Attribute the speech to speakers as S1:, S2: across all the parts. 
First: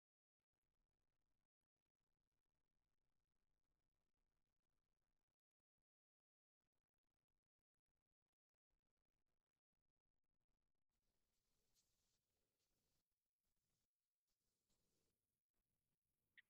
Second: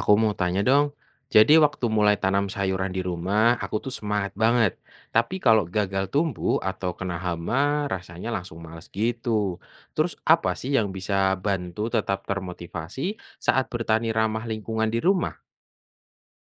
S1: Aku mau tanya dong, jadi waktu mulai tanam sayuran di rumah, aku tuh semangat banget. Tapi kalau gagal tumbuh atau kena hama, rasanya langsung males gitu. Terus apa sih yang bisa bantu tetap termotivasi saat bertani ramah lingkungan di rumah?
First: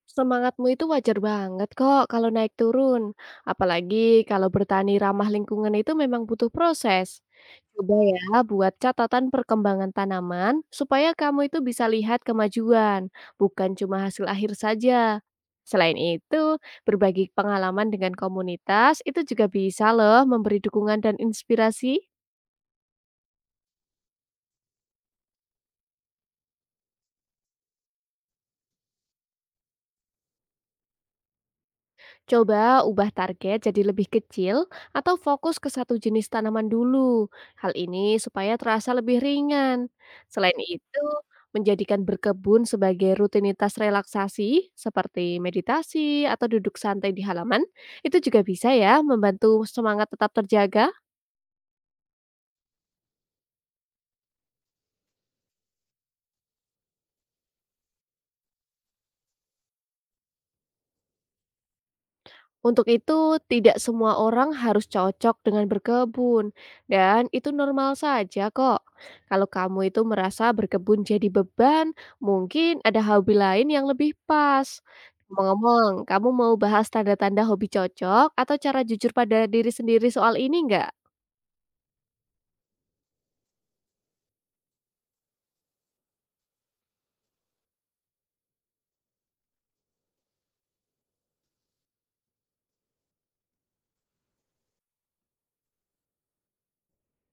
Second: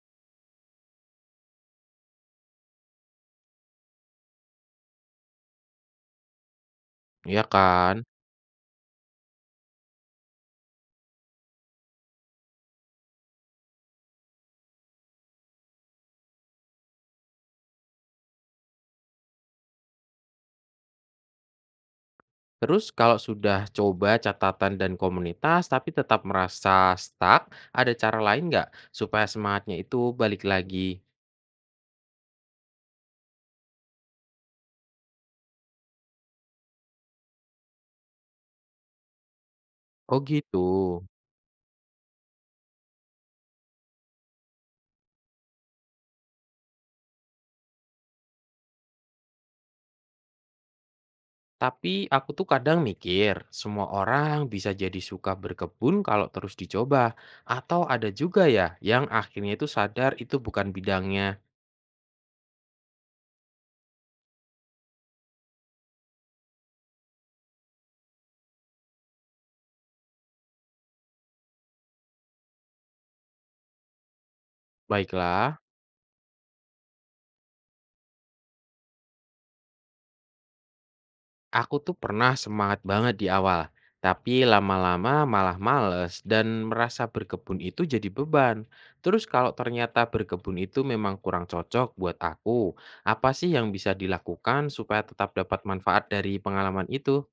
S2: Semangatmu itu wajar banget kok kalau naik turun. Apalagi kalau bertani ramah lingkungan itu memang butuh proses.
S1: Ya
S2: Coba
S1: kan?
S2: ya buat catatan perkembangan tanaman supaya kamu itu bisa lihat kemajuan, bukan cuma hasil akhir saja. Selain itu, berbagi pengalaman dengan komunitas itu juga bisa loh memberi dukungan dan inspirasi.
S1: Terus kalau sudah coba catatan dan komunitas tapi tetap merasa stuck, ada cara lain nggak supaya semangatnya itu balik lagi?
S2: Coba ubah target jadi lebih kecil atau fokus ke satu jenis tanaman dulu. Hal ini supaya terasa lebih ringan.
S1: Oh
S2: Selain
S1: gitu.
S2: itu, menjadikan berkebun sebagai rutinitas relaksasi seperti meditasi atau duduk santai di halaman, itu juga bisa ya membantu semangat tetap terjaga.
S1: Tapi aku tuh kadang mikir, semua orang bisa jadi suka berkebun kalau terus dicoba. Atau ada juga ya yang akhirnya itu sadar itu bukan bidangnya.
S2: Untuk itu, tidak semua orang harus cocok dengan berkebun, dan itu normal saja kok. Kalau kamu itu merasa berkebun jadi beban, mungkin ada hobi lain yang lebih pas.
S1: Baiklah,
S2: Ngomong-ngomong, kamu mau bahas tanda-tanda hobi cocok atau cara jujur pada diri sendiri soal ini nggak?
S1: aku tuh pernah semangat banget di awal. Tapi lama-lama malah males dan merasa berkebun itu jadi beban. Terus kalau ternyata berkebun itu memang kurang cocok buat aku, apa sih yang bisa dilakukan supaya tetap dapat manfaat dari pengalaman itu?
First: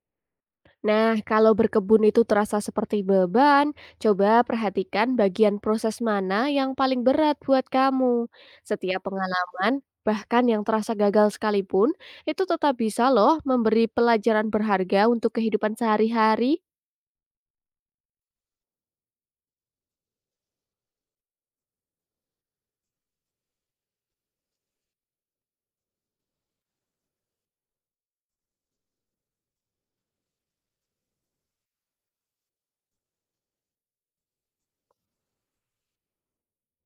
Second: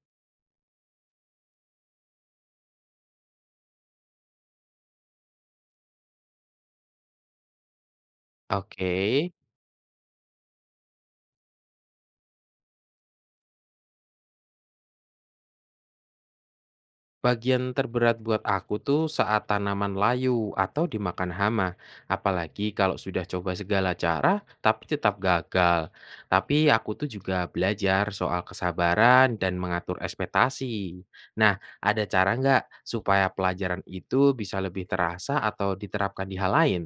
S2: Nah, kalau berkebun itu terasa seperti beban, coba perhatikan bagian proses mana yang paling berat buat kamu.
S1: Oke.
S2: Setiap pengalaman, bahkan yang terasa gagal sekalipun, itu tetap bisa loh memberi pelajaran berharga untuk kehidupan sehari-hari.
S1: Bagian terberat buat aku tuh saat tanaman layu atau dimakan hama, apalagi kalau sudah coba segala cara tapi tetap gagal. Tapi aku tuh juga belajar soal kesabaran dan mengatur ekspektasi. Nah, ada cara nggak supaya pelajaran itu bisa lebih terasa atau diterapkan di hal lain?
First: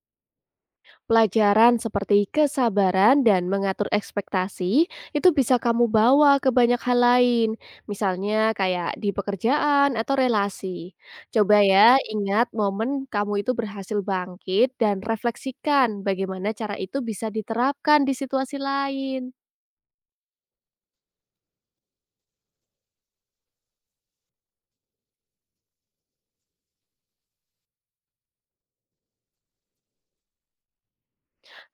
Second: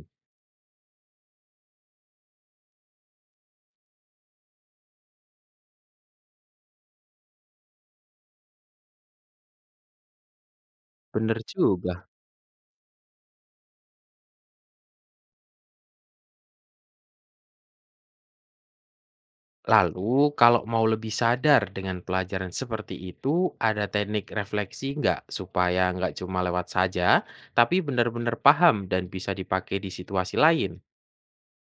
S2: Pelajaran seperti kesabaran dan mengatur ekspektasi itu bisa kamu bawa ke banyak hal lain, misalnya kayak di pekerjaan atau relasi.
S1: Bener
S2: Coba ya
S1: juga.
S2: ingat momen kamu itu berhasil bangkit dan refleksikan bagaimana cara itu bisa diterapkan di situasi lain.
S1: Lalu, kalau mau lebih sadar dengan pelajaran seperti itu, ada teknik refleksi nggak supaya nggak cuma lewat saja, tapi benar-benar paham dan bisa dipakai di situasi lain?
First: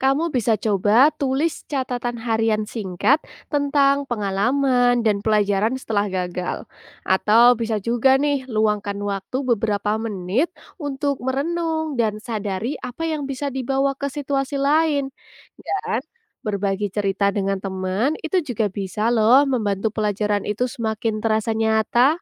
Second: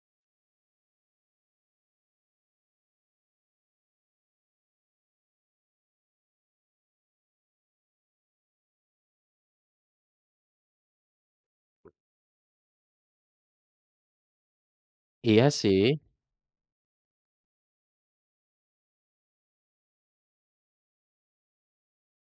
S2: Kamu bisa coba tulis catatan harian singkat tentang pengalaman dan pelajaran setelah gagal. Atau bisa juga nih luangkan waktu beberapa menit untuk merenung dan sadari apa yang bisa dibawa ke situasi lain.
S1: Iya sih.
S2: Dan berbagi cerita dengan teman itu juga bisa loh membantu pelajaran itu semakin terasa nyata.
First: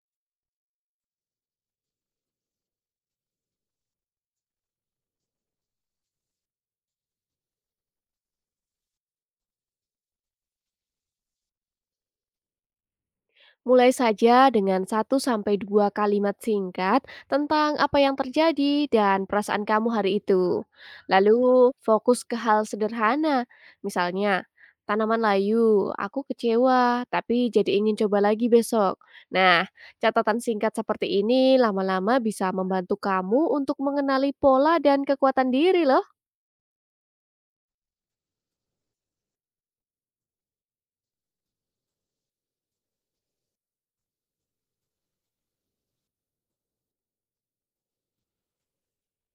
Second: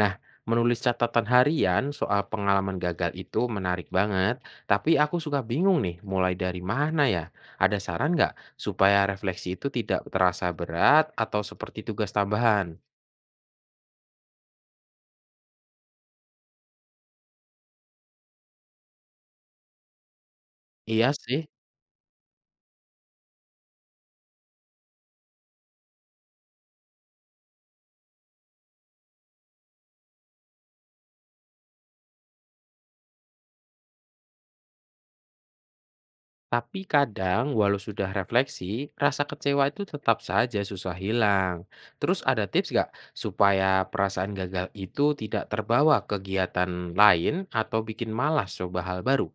S1: Nah, menulis catatan harian soal pengalaman gagal itu menarik banget, tapi aku suka bingung nih, mulai dari mana ya? Ada saran nggak supaya refleksi itu tidak terasa berat atau seperti tugas tambahan?
S2: Mulai saja dengan satu sampai dua kalimat singkat tentang apa yang terjadi dan perasaan kamu hari itu.
S1: Iya sih.
S2: Lalu fokus ke hal sederhana, misalnya tanaman layu, aku kecewa tapi jadi ingin coba lagi besok. Nah, catatan singkat seperti ini lama-lama bisa membantu kamu untuk mengenali pola dan kekuatan diri loh.
S1: Tapi kadang, walau sudah refleksi, rasa kecewa itu tetap saja susah hilang. Terus ada tips nggak supaya perasaan gagal itu tidak terbawa kegiatan lain atau bikin malas coba hal baru?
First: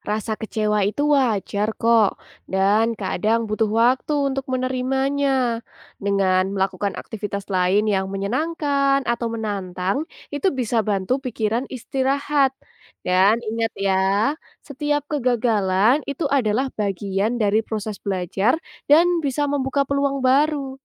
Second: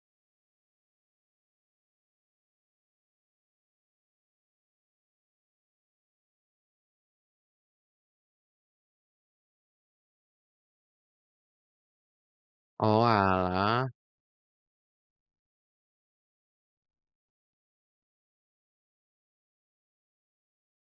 S2: Rasa kecewa itu wajar kok, dan kadang butuh waktu untuk menerimanya. Dengan melakukan aktivitas lain yang menyenangkan atau menantang, itu bisa bantu pikiran istirahat.
S1: Oh
S2: Dan ingat
S1: alah.
S2: ya, setiap kegagalan itu adalah bagian dari proses belajar dan bisa membuka peluang baru.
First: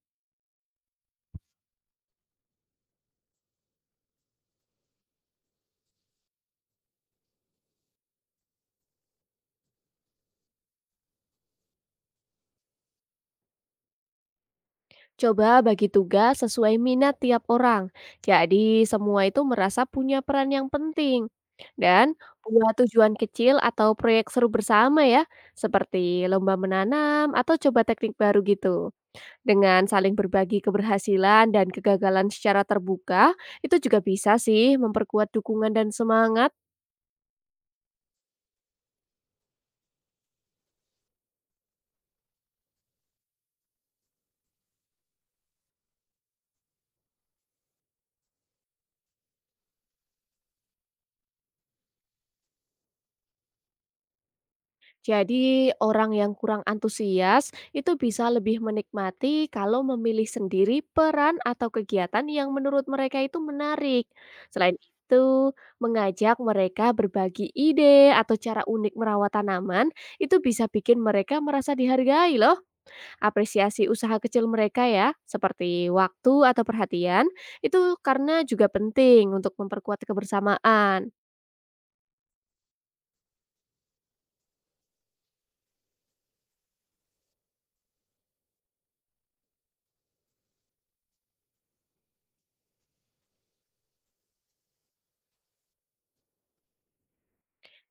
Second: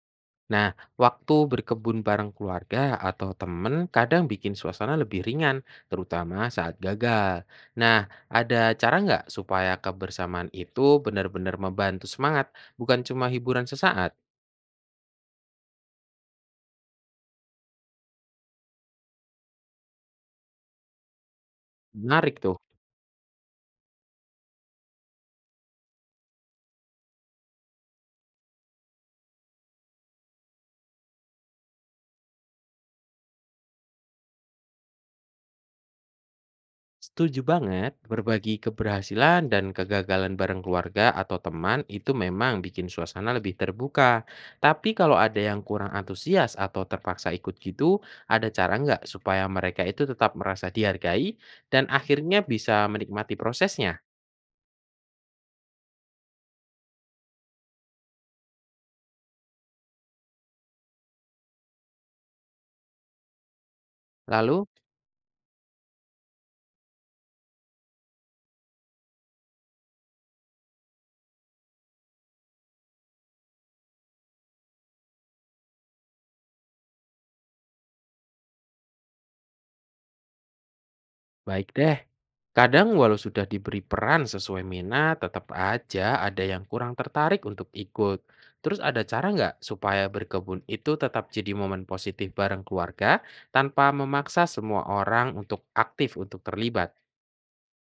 S1: Nah, waktu berkebun bareng keluarga atau temen kadang bikin suasana lebih ringan, terutama saat gagal. Nah, ada cara nggak supaya kebersamaan itu benar-benar membantu semangat, bukan cuma hiburan sesaat?
S2: Coba bagi tugas sesuai minat tiap orang. Jadi semua itu merasa punya peran yang penting. Dan
S1: Menarik tuh.
S2: buat tujuan kecil atau proyek seru bersama ya, seperti lomba menanam atau coba teknik baru gitu. Dengan saling berbagi keberhasilan dan kegagalan secara terbuka, itu juga bisa sih memperkuat dukungan dan semangat.
S1: Setuju banget, berbagi keberhasilan dan kegagalan bareng keluarga atau teman itu memang bikin suasana lebih terbuka. Tapi kalau ada yang kurang antusias atau terpaksa ikut gitu, ada cara nggak supaya mereka itu tetap merasa dihargai dan akhirnya bisa menikmati prosesnya?
S2: Jadi, orang yang kurang antusias itu bisa lebih menikmati kalau memilih sendiri peran atau kegiatan yang menurut mereka itu menarik.
S1: Lalu,
S2: Selain itu, mengajak mereka berbagi ide atau cara unik merawat tanaman itu bisa bikin mereka merasa dihargai loh. Apresiasi usaha kecil mereka ya, seperti waktu atau perhatian, itu karena juga penting untuk memperkuat kebersamaan.
S1: baik deh. Kadang walau sudah diberi peran sesuai minat, tetap aja ada yang kurang tertarik untuk ikut. Terus ada cara nggak supaya berkebun itu tetap jadi momen positif bareng keluarga tanpa memaksa semua orang untuk aktif untuk terlibat?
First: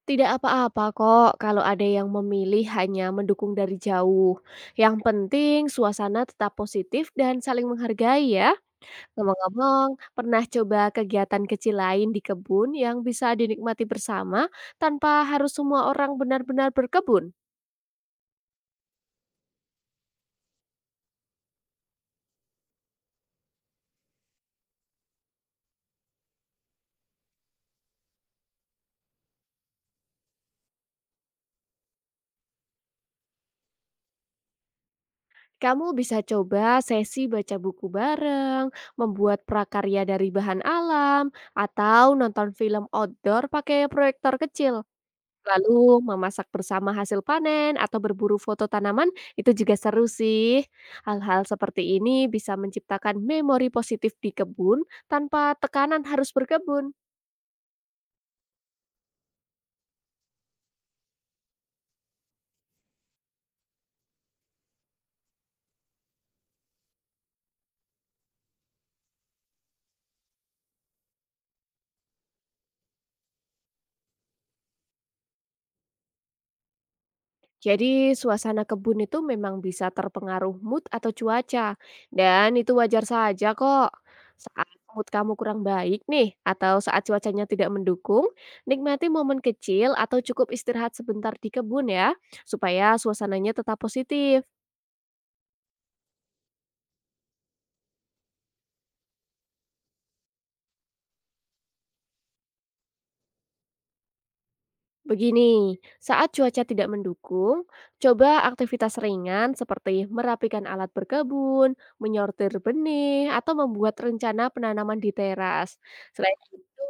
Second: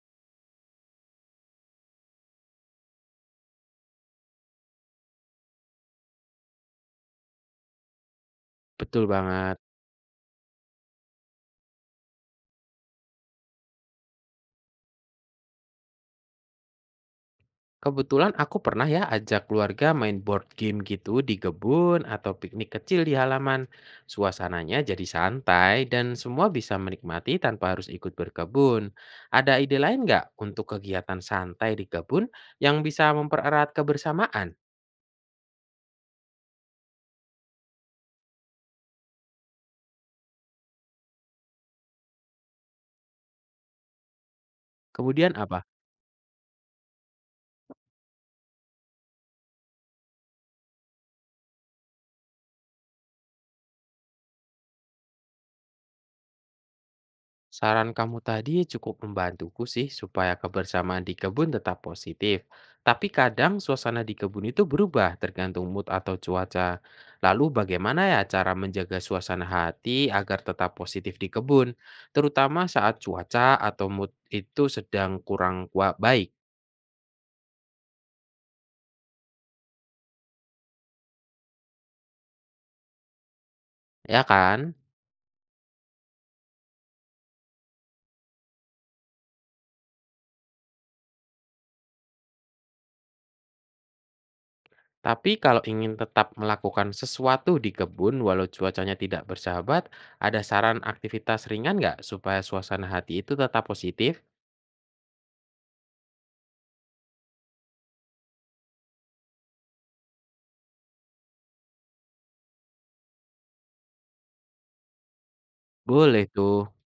S2: Tidak apa-apa kok kalau ada yang memilih hanya mendukung dari jauh. Yang penting suasana tetap positif dan saling menghargai ya.
S1: Betul banget.
S2: Ngomong-ngomong, pernah coba kegiatan kecil lain di kebun yang bisa dinikmati bersama tanpa harus semua orang benar-benar berkebun?
S1: Kebetulan aku pernah ya ajak keluarga main board game gitu di kebun atau piknik kecil di halaman. Suasananya jadi santai dan semua bisa menikmati tanpa harus ikut berkebun. Ada ide lain nggak untuk kegiatan santai di kebun yang bisa mempererat kebersamaan?
S2: Kamu bisa coba sesi baca buku bareng, membuat prakarya dari bahan alam, atau nonton film outdoor pakai proyektor kecil.
S1: Kemudian apa?
S2: Lalu memasak bersama hasil panen atau berburu foto tanaman itu juga seru sih. Hal-hal seperti ini bisa menciptakan memori positif di kebun tanpa tekanan harus berkebun.
S1: Saran kamu tadi cukup membantuku sih supaya kebersamaan di kebun tetap positif. Tapi kadang suasana di kebun itu berubah tergantung mood atau cuaca. Lalu bagaimana ya cara menjaga suasana hati agar tetap positif di kebun, terutama saat cuaca atau mood itu sedang baik,
S2: Jadi suasana kebun itu memang bisa terpengaruh mood atau cuaca. Dan itu wajar saja kok.
S1: ya
S2: Saat
S1: kan?
S2: mood kamu kurang baik nih atau saat cuacanya tidak mendukung, nikmati momen kecil atau cukup istirahat sebentar di kebun ya supaya suasananya tetap positif.
S1: Tapi kalau ingin tetap melakukan sesuatu di kebun walau cuacanya tidak bersahabat, ada saran aktivitas ringan nggak supaya suasana hati itu tetap positif?
S2: Begini, saat cuaca tidak mendukung, coba aktivitas ringan seperti merapikan alat berkebun, menyortir benih, atau membuat rencana penanaman di teras.
S1: Boleh
S2: Selain
S1: tuh.
S2: itu,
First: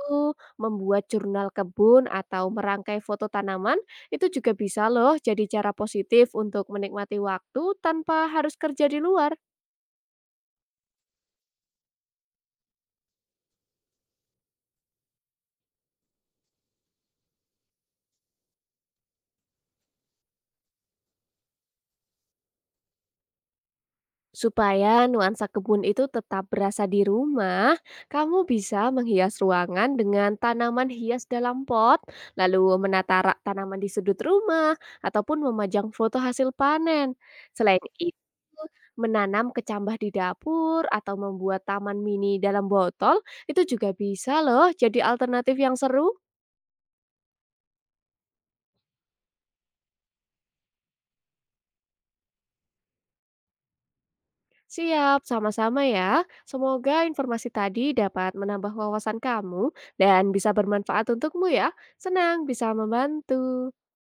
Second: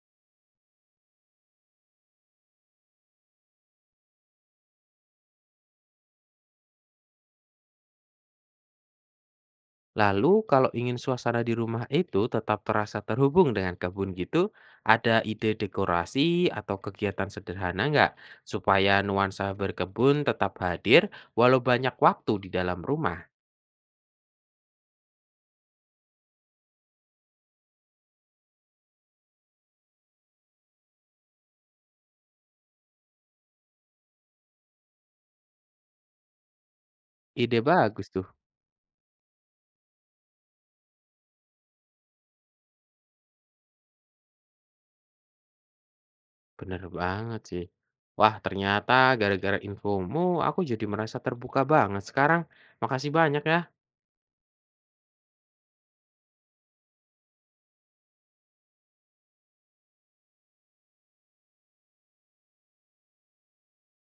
S2: membuat jurnal kebun atau merangkai foto tanaman itu juga bisa loh jadi cara positif untuk menikmati waktu tanpa harus kerja di luar.
S1: Lalu kalau ingin suasana di rumah itu tetap terasa terhubung dengan kebun gitu, ada ide dekorasi atau kegiatan sederhana nggak? Supaya nuansa berkebun tetap hadir walau banyak waktu di dalam rumah.
S2: Supaya nuansa kebun itu tetap berasa di rumah, kamu bisa menghias ruangan dengan tanaman hias dalam pot, lalu menata rak tanaman di sudut rumah, ataupun memajang foto hasil panen.
S1: Ide
S2: Selain
S1: bagus
S2: itu,
S1: tuh.
S2: menanam kecambah di dapur atau membuat taman mini dalam botol, itu juga bisa loh jadi alternatif yang seru.
S1: Bener banget sih. Wah ternyata gara-gara infomu aku jadi merasa terbuka banget sekarang. Makasih banyak ya.
S2: Siap, sama-sama ya. Semoga informasi tadi dapat menambah wawasan kamu dan bisa bermanfaat untukmu ya. Senang bisa membantu.